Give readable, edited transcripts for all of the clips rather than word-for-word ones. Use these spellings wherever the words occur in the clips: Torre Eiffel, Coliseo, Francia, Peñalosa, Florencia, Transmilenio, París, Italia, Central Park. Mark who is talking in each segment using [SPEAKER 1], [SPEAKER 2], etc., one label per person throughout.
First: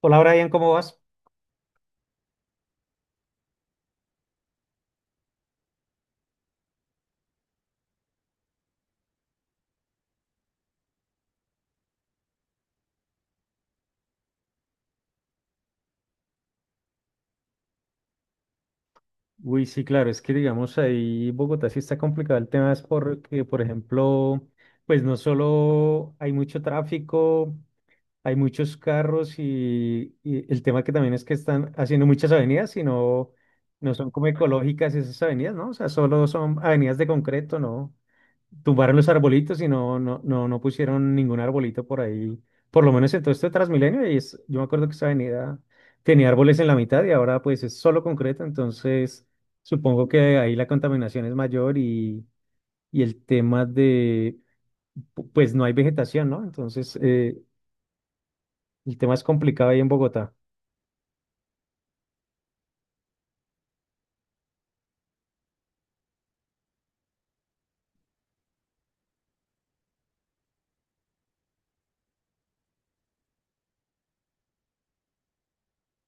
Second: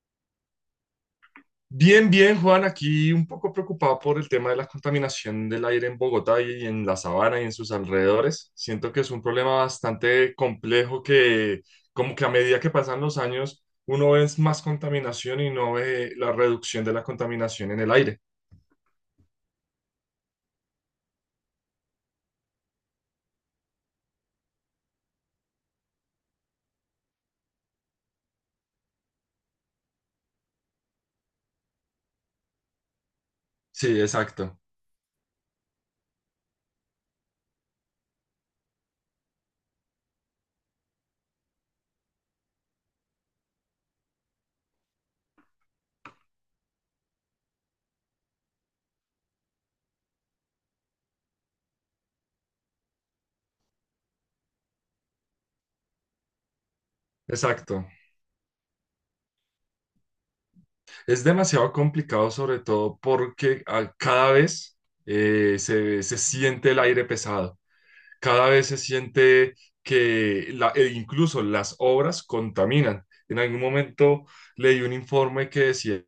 [SPEAKER 1] Hola Brian, ¿cómo vas?
[SPEAKER 2] Bien, bien, Juan, aquí un poco preocupado por el tema de la contaminación del aire en Bogotá y en la sabana y en sus alrededores. Siento que es un problema bastante complejo que como que a medida que pasan los años uno ve más contaminación y no ve la reducción de la contaminación en el aire.
[SPEAKER 1] Uy, sí, claro, es que digamos ahí Bogotá sí está complicado el tema, es porque, por ejemplo, pues no solo hay mucho tráfico, hay muchos carros y el tema que también es que están haciendo muchas avenidas, sino no
[SPEAKER 2] Sí,
[SPEAKER 1] son como
[SPEAKER 2] exacto,
[SPEAKER 1] ecológicas esas avenidas, ¿no? O sea, solo son avenidas de concreto, ¿no? Tumbaron los arbolitos y no, no, no, no pusieron ningún arbolito por ahí. Por lo menos en todo este Transmilenio, y es, yo me acuerdo que esa avenida tenía árboles en la mitad y ahora pues es solo concreto, entonces supongo que ahí la contaminación es mayor y el tema de, pues no hay vegetación, ¿no? Entonces
[SPEAKER 2] exacto.
[SPEAKER 1] el tema es complicado ahí en Bogotá.
[SPEAKER 2] Es demasiado complicado sobre todo porque cada vez se siente el aire pesado. Cada vez se siente e incluso las obras contaminan. En algún momento leí un informe que decía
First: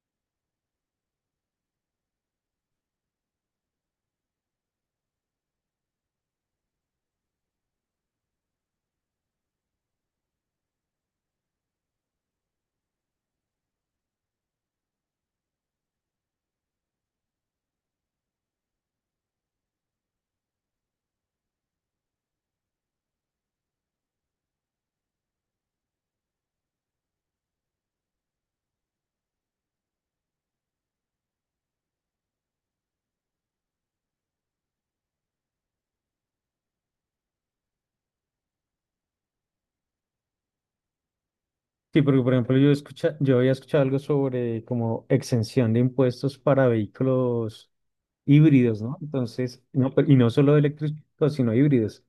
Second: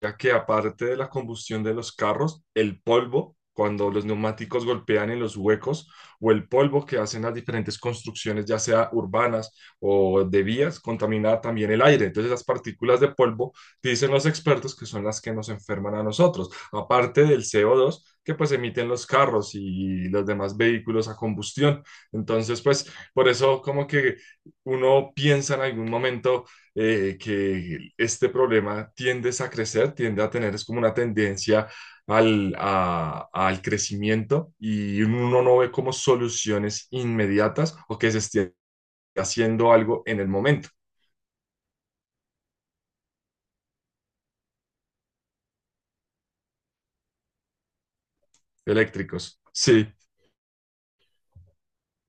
[SPEAKER 2] ya que aparte de la combustión de los carros, el polvo, cuando los neumáticos golpean en los huecos, o el polvo que hacen las diferentes construcciones, ya sea urbanas o de vías, contamina también el aire. Entonces, las partículas de polvo, dicen los expertos, que son las que nos enferman a nosotros, aparte del CO2 que pues emiten los carros y los demás vehículos a combustión. Entonces, pues por eso como que uno piensa en algún momento que este problema tiende a crecer, tiende a tener, es como una tendencia al crecimiento y uno no ve como soluciones inmediatas o que se esté haciendo algo en el momento.
[SPEAKER 1] Sí, porque por ejemplo yo escucha, yo había escuchado algo sobre como exención de impuestos para vehículos híbridos, ¿no?
[SPEAKER 2] Eléctricos.
[SPEAKER 1] Entonces,
[SPEAKER 2] Sí,
[SPEAKER 1] no, pero y no solo eléctricos, sino híbridos.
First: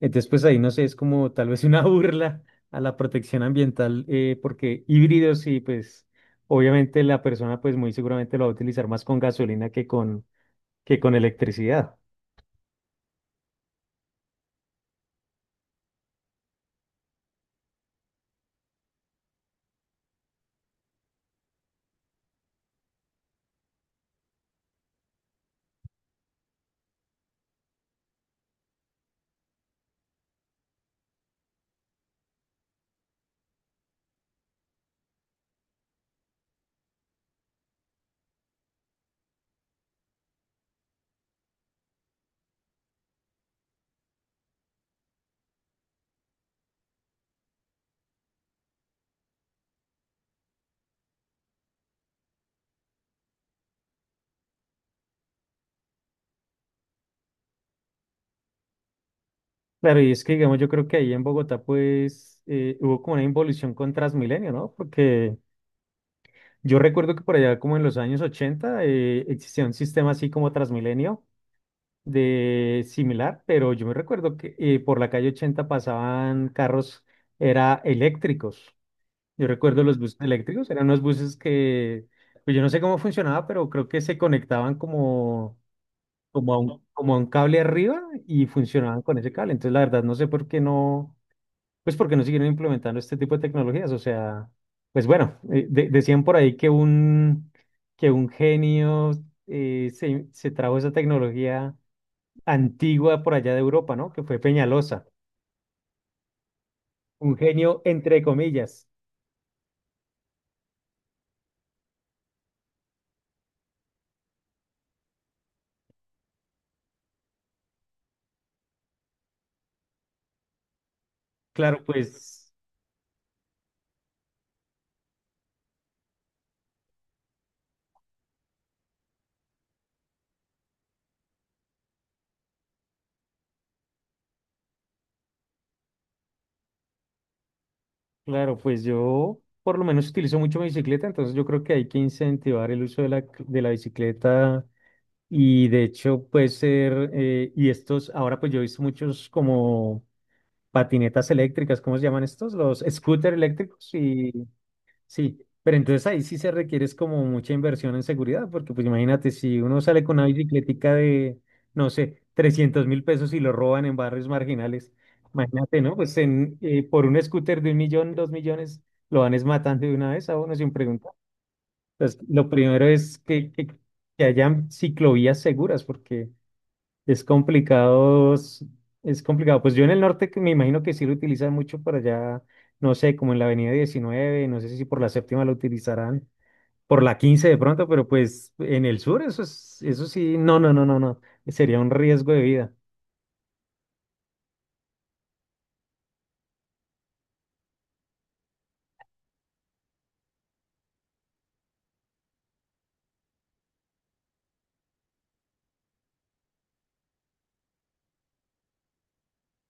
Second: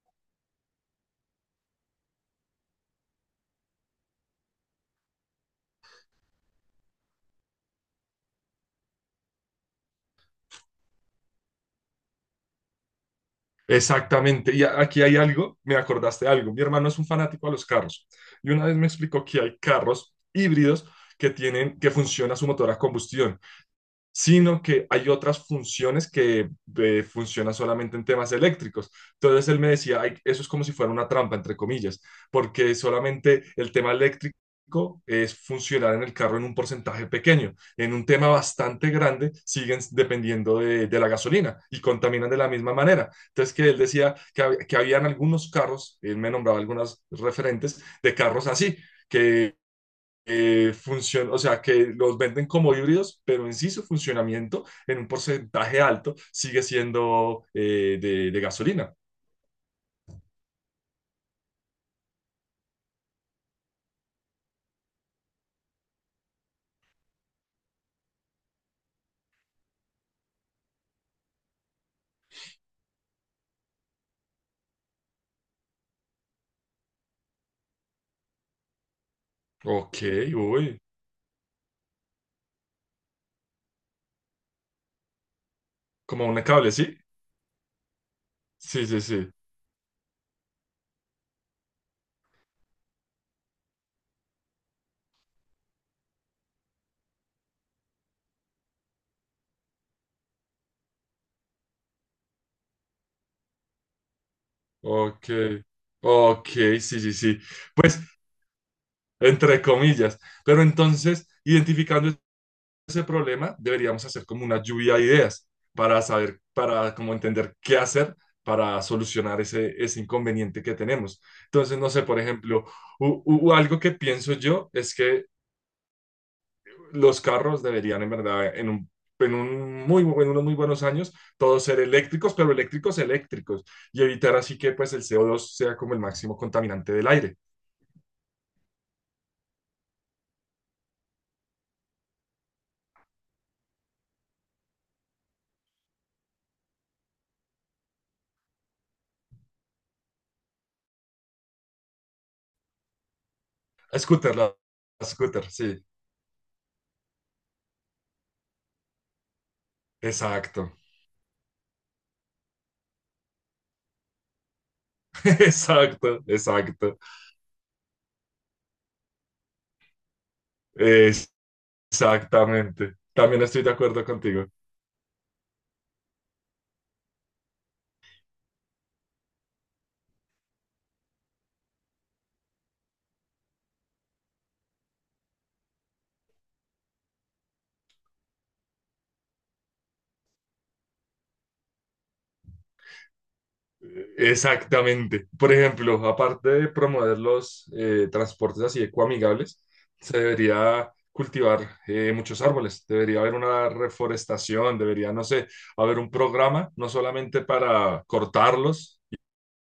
[SPEAKER 1] Entonces, pues ahí no sé, es como tal vez una burla a la protección ambiental, porque híbridos y pues obviamente la persona pues muy seguramente lo va a utilizar más con gasolina que con electricidad.
[SPEAKER 2] exactamente. Aquí hay algo, me acordaste de algo. Mi hermano es un fanático a los carros y una vez me explicó que hay carros híbridos que tienen, que funciona su motor a combustión, sino que hay otras funciones que funcionan solamente en temas eléctricos. Entonces él me decía: "Ay, eso es como si fuera una trampa, entre comillas, porque solamente el tema eléctrico es funcionar en el carro en un porcentaje pequeño. En un tema bastante grande siguen dependiendo de la gasolina y contaminan de la misma manera". Entonces, que él decía que que habían algunos carros, él me nombraba algunas referentes de carros así, que o sea, que los venden como híbridos, pero en sí su funcionamiento en un porcentaje alto sigue siendo de gasolina.
[SPEAKER 1] Claro, y es que digamos, yo creo que ahí en Bogotá pues hubo como una involución con Transmilenio, ¿no? Porque yo recuerdo que por allá como en los años 80 existía un sistema así como Transmilenio de similar, pero yo me recuerdo que por la calle 80 pasaban carros, era eléctricos. Yo recuerdo
[SPEAKER 2] Ok,
[SPEAKER 1] los buses eléctricos,
[SPEAKER 2] uy,
[SPEAKER 1] eran unos buses que, pues yo no sé cómo funcionaba, pero creo que se conectaban como,
[SPEAKER 2] como un cable, ¿sí?
[SPEAKER 1] como a un cable arriba y
[SPEAKER 2] Sí, sí,
[SPEAKER 1] funcionaban con ese
[SPEAKER 2] sí.
[SPEAKER 1] cable. Entonces la verdad no sé por qué no. Pues porque no siguieron implementando este tipo de tecnologías. O sea, pues bueno, decían por ahí que que un genio se trajo esa tecnología antigua por allá de Europa, ¿no? Que fue Peñalosa.
[SPEAKER 2] Ok, ok, sí, sí,
[SPEAKER 1] Un
[SPEAKER 2] sí.
[SPEAKER 1] genio
[SPEAKER 2] Pues,
[SPEAKER 1] entre comillas.
[SPEAKER 2] entre comillas. Pero entonces, identificando ese problema, deberíamos hacer como una lluvia de ideas para saber, para como entender qué hacer para solucionar ese, ese inconveniente que tenemos. Entonces,
[SPEAKER 1] Claro,
[SPEAKER 2] no sé, por
[SPEAKER 1] pues,
[SPEAKER 2] ejemplo, algo que pienso yo es que los carros deberían, en verdad, en unos muy buenos años, todos ser eléctricos, pero eléctricos eléctricos, y evitar así que pues el CO2 sea como el máximo contaminante del aire.
[SPEAKER 1] yo por lo menos utilizo mucho mi bicicleta, entonces yo creo que hay que incentivar el uso de la bicicleta y de hecho puede ser, y estos, ahora pues yo he visto muchos como patinetas eléctricas, ¿cómo se llaman estos? Los scooters eléctricos y
[SPEAKER 2] Scooter, la
[SPEAKER 1] sí,
[SPEAKER 2] scooter,
[SPEAKER 1] pero
[SPEAKER 2] sí.
[SPEAKER 1] entonces ahí sí se requiere es como mucha inversión en seguridad, porque pues imagínate si uno sale con una
[SPEAKER 2] Exacto,
[SPEAKER 1] bicicletica de, no sé, 300.000 pesos y lo roban en barrios marginales, imagínate, ¿no? Pues
[SPEAKER 2] exacto,
[SPEAKER 1] en,
[SPEAKER 2] exacto.
[SPEAKER 1] por un scooter de 1.000.000, 2.000.000, lo van es matando de una vez a uno sin preguntar.
[SPEAKER 2] Eh,
[SPEAKER 1] Entonces, lo primero
[SPEAKER 2] Exactamente.
[SPEAKER 1] es
[SPEAKER 2] También estoy de acuerdo
[SPEAKER 1] que
[SPEAKER 2] contigo.
[SPEAKER 1] hayan ciclovías seguras, porque... Es complicado, es complicado. Pues yo en el norte que me imagino que sí lo utilizan mucho por allá, no sé, como en la avenida 19 no sé si por la séptima lo utilizarán, por la 15 de pronto, pero pues en el sur eso es, eso sí, no, no, no, no, no, sería un riesgo de vida.
[SPEAKER 2] Exactamente. Por ejemplo, aparte de promover los transportes así ecoamigables, se debería cultivar muchos árboles. Debería haber una reforestación, debería, no sé, haber un programa, no solamente para cortarlos,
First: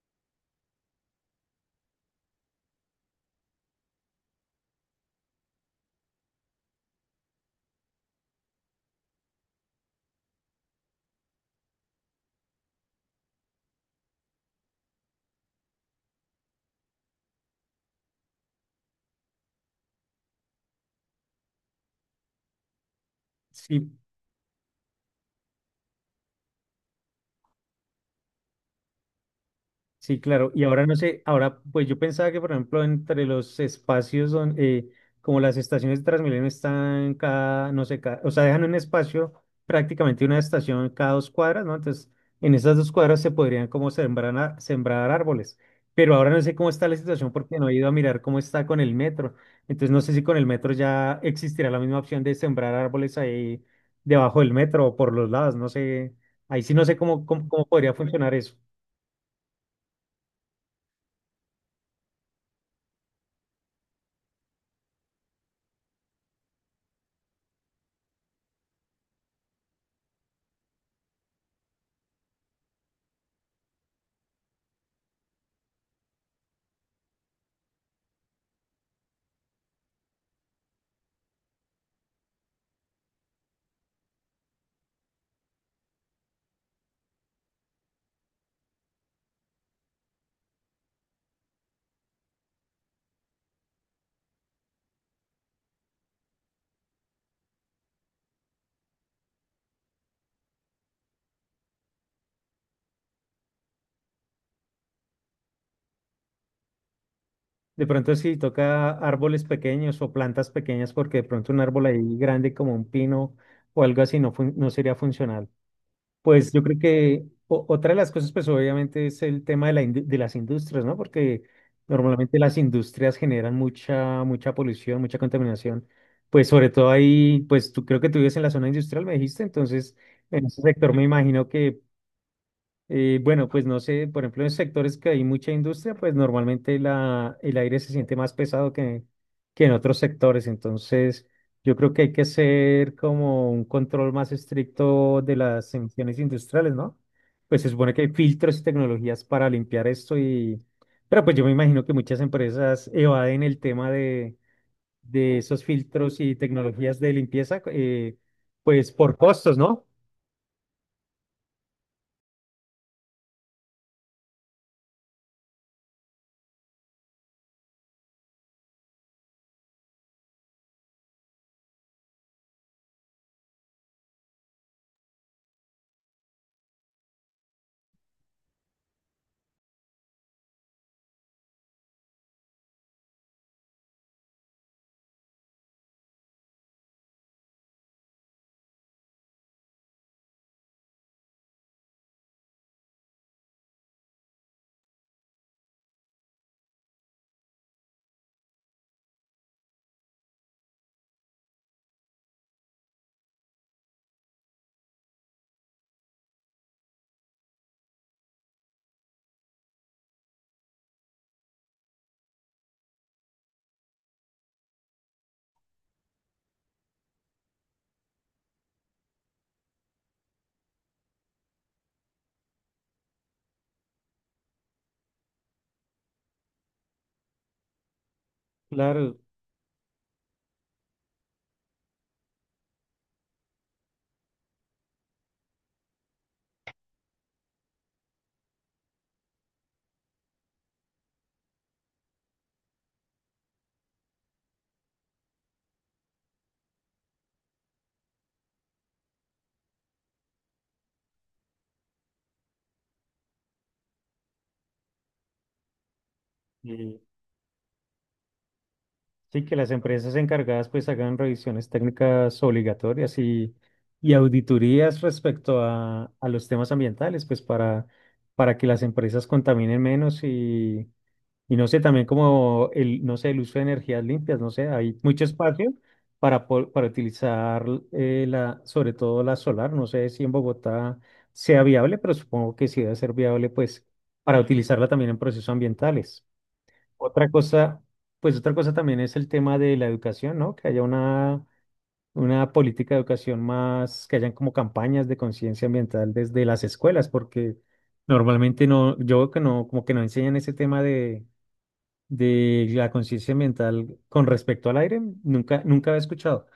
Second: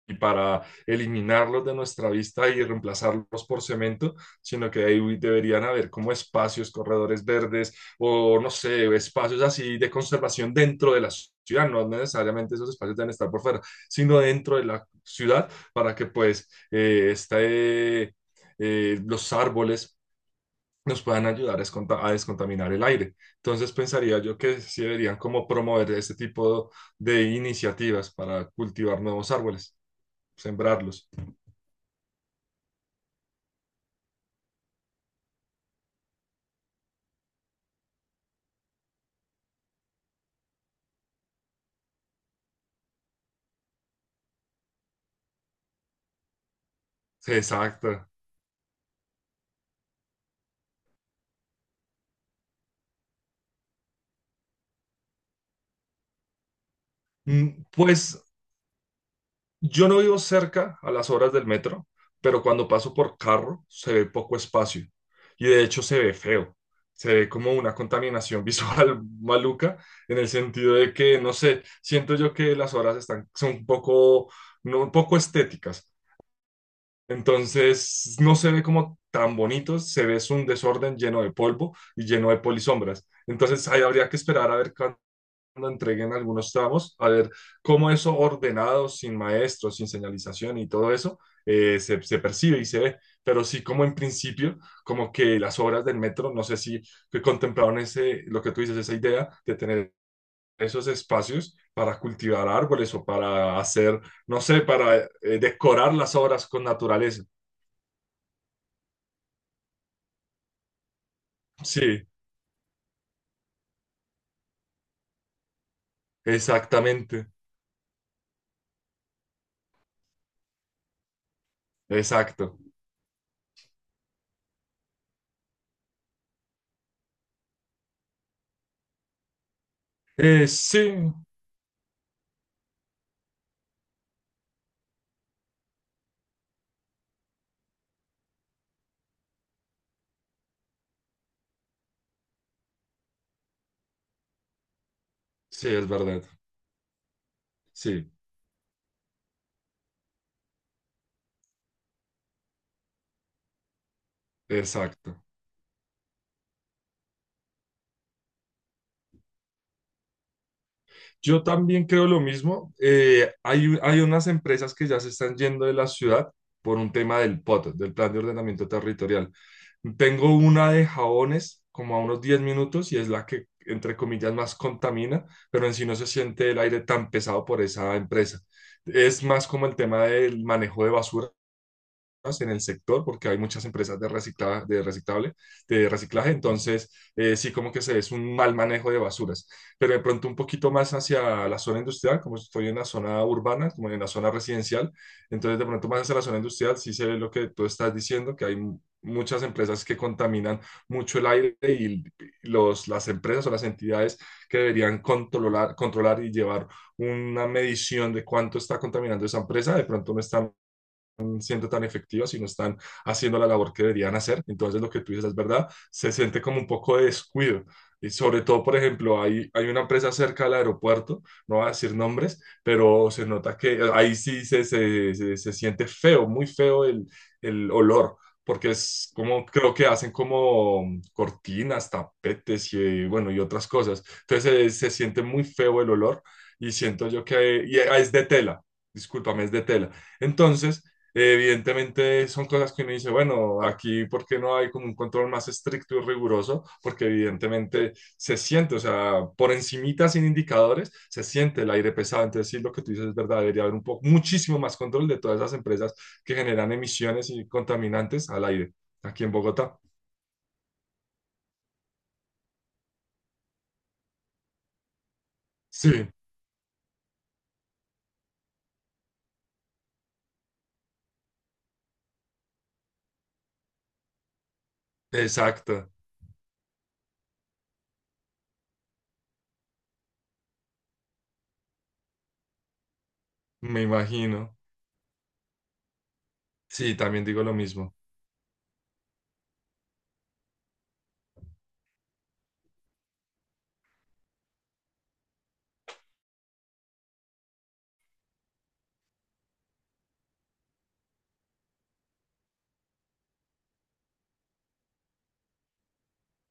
[SPEAKER 2] y para eliminarlos de nuestra vista y reemplazarlos por cemento, sino que ahí deberían haber como espacios, corredores verdes o no sé, espacios así de conservación dentro de la ciudad, no necesariamente esos espacios deben estar por fuera, sino dentro de la ciudad para que pues los árboles nos puedan ayudar a descontaminar el aire. Entonces
[SPEAKER 1] Sí,
[SPEAKER 2] pensaría yo que sí deberían como promover este tipo de iniciativas para cultivar nuevos árboles,
[SPEAKER 1] sí, claro. Y ahora no
[SPEAKER 2] sembrarlos.
[SPEAKER 1] sé, ahora pues yo pensaba que, por ejemplo, entre los espacios donde, como las estaciones de Transmilenio están cada, no sé, o sea, dejan un espacio prácticamente una estación cada dos cuadras, ¿no? Entonces, en esas dos cuadras se podrían como sembrar, sembrar árboles. Pero ahora no sé cómo está la situación porque no he ido a
[SPEAKER 2] Exacto.
[SPEAKER 1] mirar cómo está con el metro. Entonces, no sé si con el metro ya existirá la misma opción de sembrar árboles ahí debajo del metro o por los lados, no sé. Ahí sí no sé cómo podría
[SPEAKER 2] Pues
[SPEAKER 1] funcionar eso.
[SPEAKER 2] yo no vivo cerca a las horas del metro, pero cuando paso por carro se ve poco espacio y de hecho se ve feo. Se ve como una contaminación visual maluca en el sentido de que, no sé, siento yo que las horas están, son un poco, no, un poco estéticas. Entonces no se ve como tan bonito, se ve es un desorden lleno de polvo y lleno de polisombras. Entonces ahí habría que esperar a ver lo entreguen algunos tramos, a ver cómo eso ordenado, sin maestros, sin señalización y todo eso, se percibe y se ve. Pero sí, como en principio, como que las obras del metro, no sé si que contemplaron ese, lo que tú dices, esa idea de tener esos espacios para cultivar árboles o para hacer, no sé, para decorar las obras con naturaleza.
[SPEAKER 1] De pronto si toca árboles pequeños o plantas pequeñas porque de pronto un árbol
[SPEAKER 2] Sí,
[SPEAKER 1] ahí grande como un pino o algo así no, no sería funcional. Pues yo creo que
[SPEAKER 2] exactamente,
[SPEAKER 1] otra de las cosas pues obviamente es el tema de, de las industrias, ¿no? Porque normalmente las
[SPEAKER 2] exacto.
[SPEAKER 1] industrias generan mucha, mucha polución, mucha contaminación. Pues sobre todo ahí, pues tú creo que tú vives en la zona industrial, me dijiste, entonces en ese sector me
[SPEAKER 2] Sí,
[SPEAKER 1] imagino que bueno, pues no sé, por ejemplo, en sectores que hay mucha industria, pues normalmente la, el aire se siente más pesado que en otros sectores. Entonces, yo creo que hay que hacer como un control más estricto de
[SPEAKER 2] sí,
[SPEAKER 1] las
[SPEAKER 2] es
[SPEAKER 1] emisiones
[SPEAKER 2] verdad,
[SPEAKER 1] industriales, ¿no? Pues se supone que hay
[SPEAKER 2] sí,
[SPEAKER 1] filtros y tecnologías para limpiar esto y... Pero pues yo me imagino que muchas empresas evaden el tema
[SPEAKER 2] exacto.
[SPEAKER 1] de esos filtros y tecnologías de limpieza, pues por costos, ¿no?
[SPEAKER 2] Yo también creo lo mismo. Hay unas empresas que ya se están yendo de la ciudad por un tema del POT, del Plan de Ordenamiento Territorial. Tengo una de jabones como a unos 10 minutos y es la que, entre comillas, más contamina, pero en sí no se siente el aire tan pesado por esa empresa. Es más como el tema del manejo de basura en el sector porque hay muchas empresas de reciclaje, entonces sí como que se, es un mal manejo de basuras, pero de pronto un poquito más hacia la zona industrial, como estoy en la zona urbana, como en la zona residencial, entonces de pronto más hacia la zona industrial sí se ve lo que tú estás diciendo, que hay muchas empresas que contaminan mucho el aire y las empresas o las entidades que deberían controlar, controlar y llevar una medición de cuánto está contaminando esa empresa, de pronto no están siendo tan efectivas y no están haciendo la labor que deberían hacer. Entonces lo que tú dices es verdad, se siente como un poco de descuido. Y sobre todo, por ejemplo, hay una empresa cerca del aeropuerto, no voy a decir nombres, pero se nota que ahí sí se siente feo, muy feo el olor porque es
[SPEAKER 1] Claro.
[SPEAKER 2] como creo que hacen como cortinas, tapetes y bueno y otras cosas. Entonces se siente muy feo el olor y siento yo que y es de tela. Discúlpame, es de tela. Entonces, evidentemente son cosas que uno dice, bueno, aquí ¿por qué no hay como un control más estricto y riguroso? Porque evidentemente se siente, o sea, por encimita sin indicadores, se siente el aire pesado. Entonces sí, lo que tú dices es verdad, debería haber un poco, muchísimo más control de todas esas empresas que generan
[SPEAKER 1] eh,
[SPEAKER 2] emisiones y contaminantes al aire aquí en
[SPEAKER 1] sí, que las
[SPEAKER 2] Bogotá.
[SPEAKER 1] empresas encargadas pues hagan revisiones técnicas obligatorias y auditorías respecto
[SPEAKER 2] Sí,
[SPEAKER 1] a los temas ambientales, pues para que las empresas contaminen menos y no sé, también como el, no sé, el uso de energías limpias, no sé, hay mucho espacio
[SPEAKER 2] exacto,
[SPEAKER 1] para, para utilizar la, sobre todo la solar, no sé si en Bogotá sea viable, pero supongo que sí debe ser viable pues
[SPEAKER 2] me
[SPEAKER 1] para
[SPEAKER 2] imagino.
[SPEAKER 1] utilizarla también en procesos ambientales.
[SPEAKER 2] Sí, también
[SPEAKER 1] Otra
[SPEAKER 2] digo lo
[SPEAKER 1] cosa,
[SPEAKER 2] mismo.
[SPEAKER 1] pues otra cosa también es el tema de la educación, ¿no? Que haya una política de educación más, que hayan como campañas de conciencia ambiental desde las escuelas, porque normalmente no, yo veo que no, como que no enseñan ese tema de la conciencia ambiental con respecto al aire, nunca, nunca había escuchado.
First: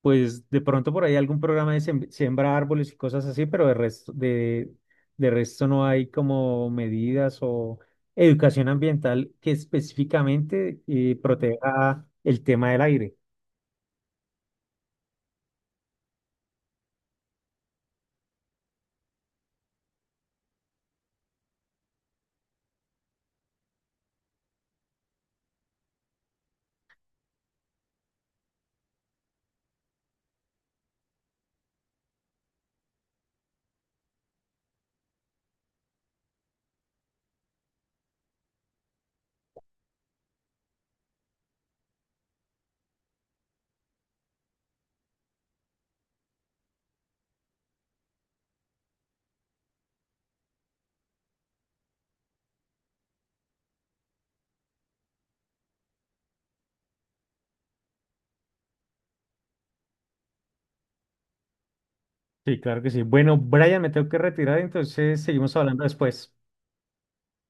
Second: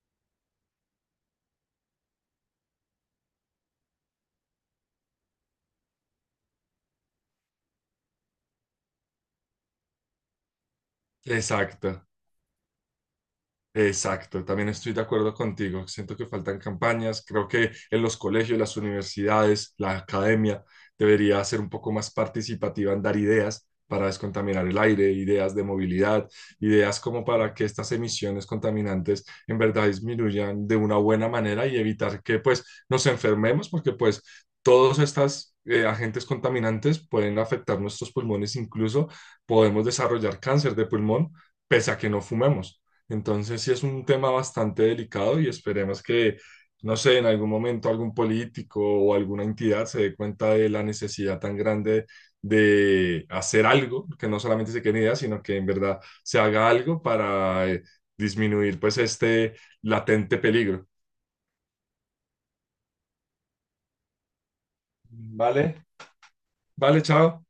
[SPEAKER 1] Pues de pronto por ahí algún programa de siembra árboles y cosas así, pero de resto no hay como medidas o educación ambiental que específicamente proteja
[SPEAKER 2] Exacto.
[SPEAKER 1] el tema del aire.
[SPEAKER 2] Exacto, también estoy de acuerdo contigo. Siento que faltan campañas. Creo que en los colegios, las universidades, la academia debería ser un poco más participativa en dar ideas para descontaminar el aire, ideas de movilidad, ideas como para que estas emisiones contaminantes en verdad disminuyan de una buena manera y evitar que pues nos enfermemos, porque pues todos estos agentes contaminantes pueden afectar nuestros pulmones, incluso podemos desarrollar cáncer de pulmón pese a que no fumemos. Entonces sí es un tema bastante delicado y esperemos que, no sé, en algún momento algún político o alguna entidad se dé cuenta de la necesidad tan grande de hacer algo, que no solamente se queden ideas, sino que en verdad se haga algo para disminuir pues este latente peligro.
[SPEAKER 1] Sí, claro que sí. Bueno, Brian, me tengo que retirar, entonces seguimos
[SPEAKER 2] Vale,
[SPEAKER 1] hablando después.
[SPEAKER 2] vale, chao.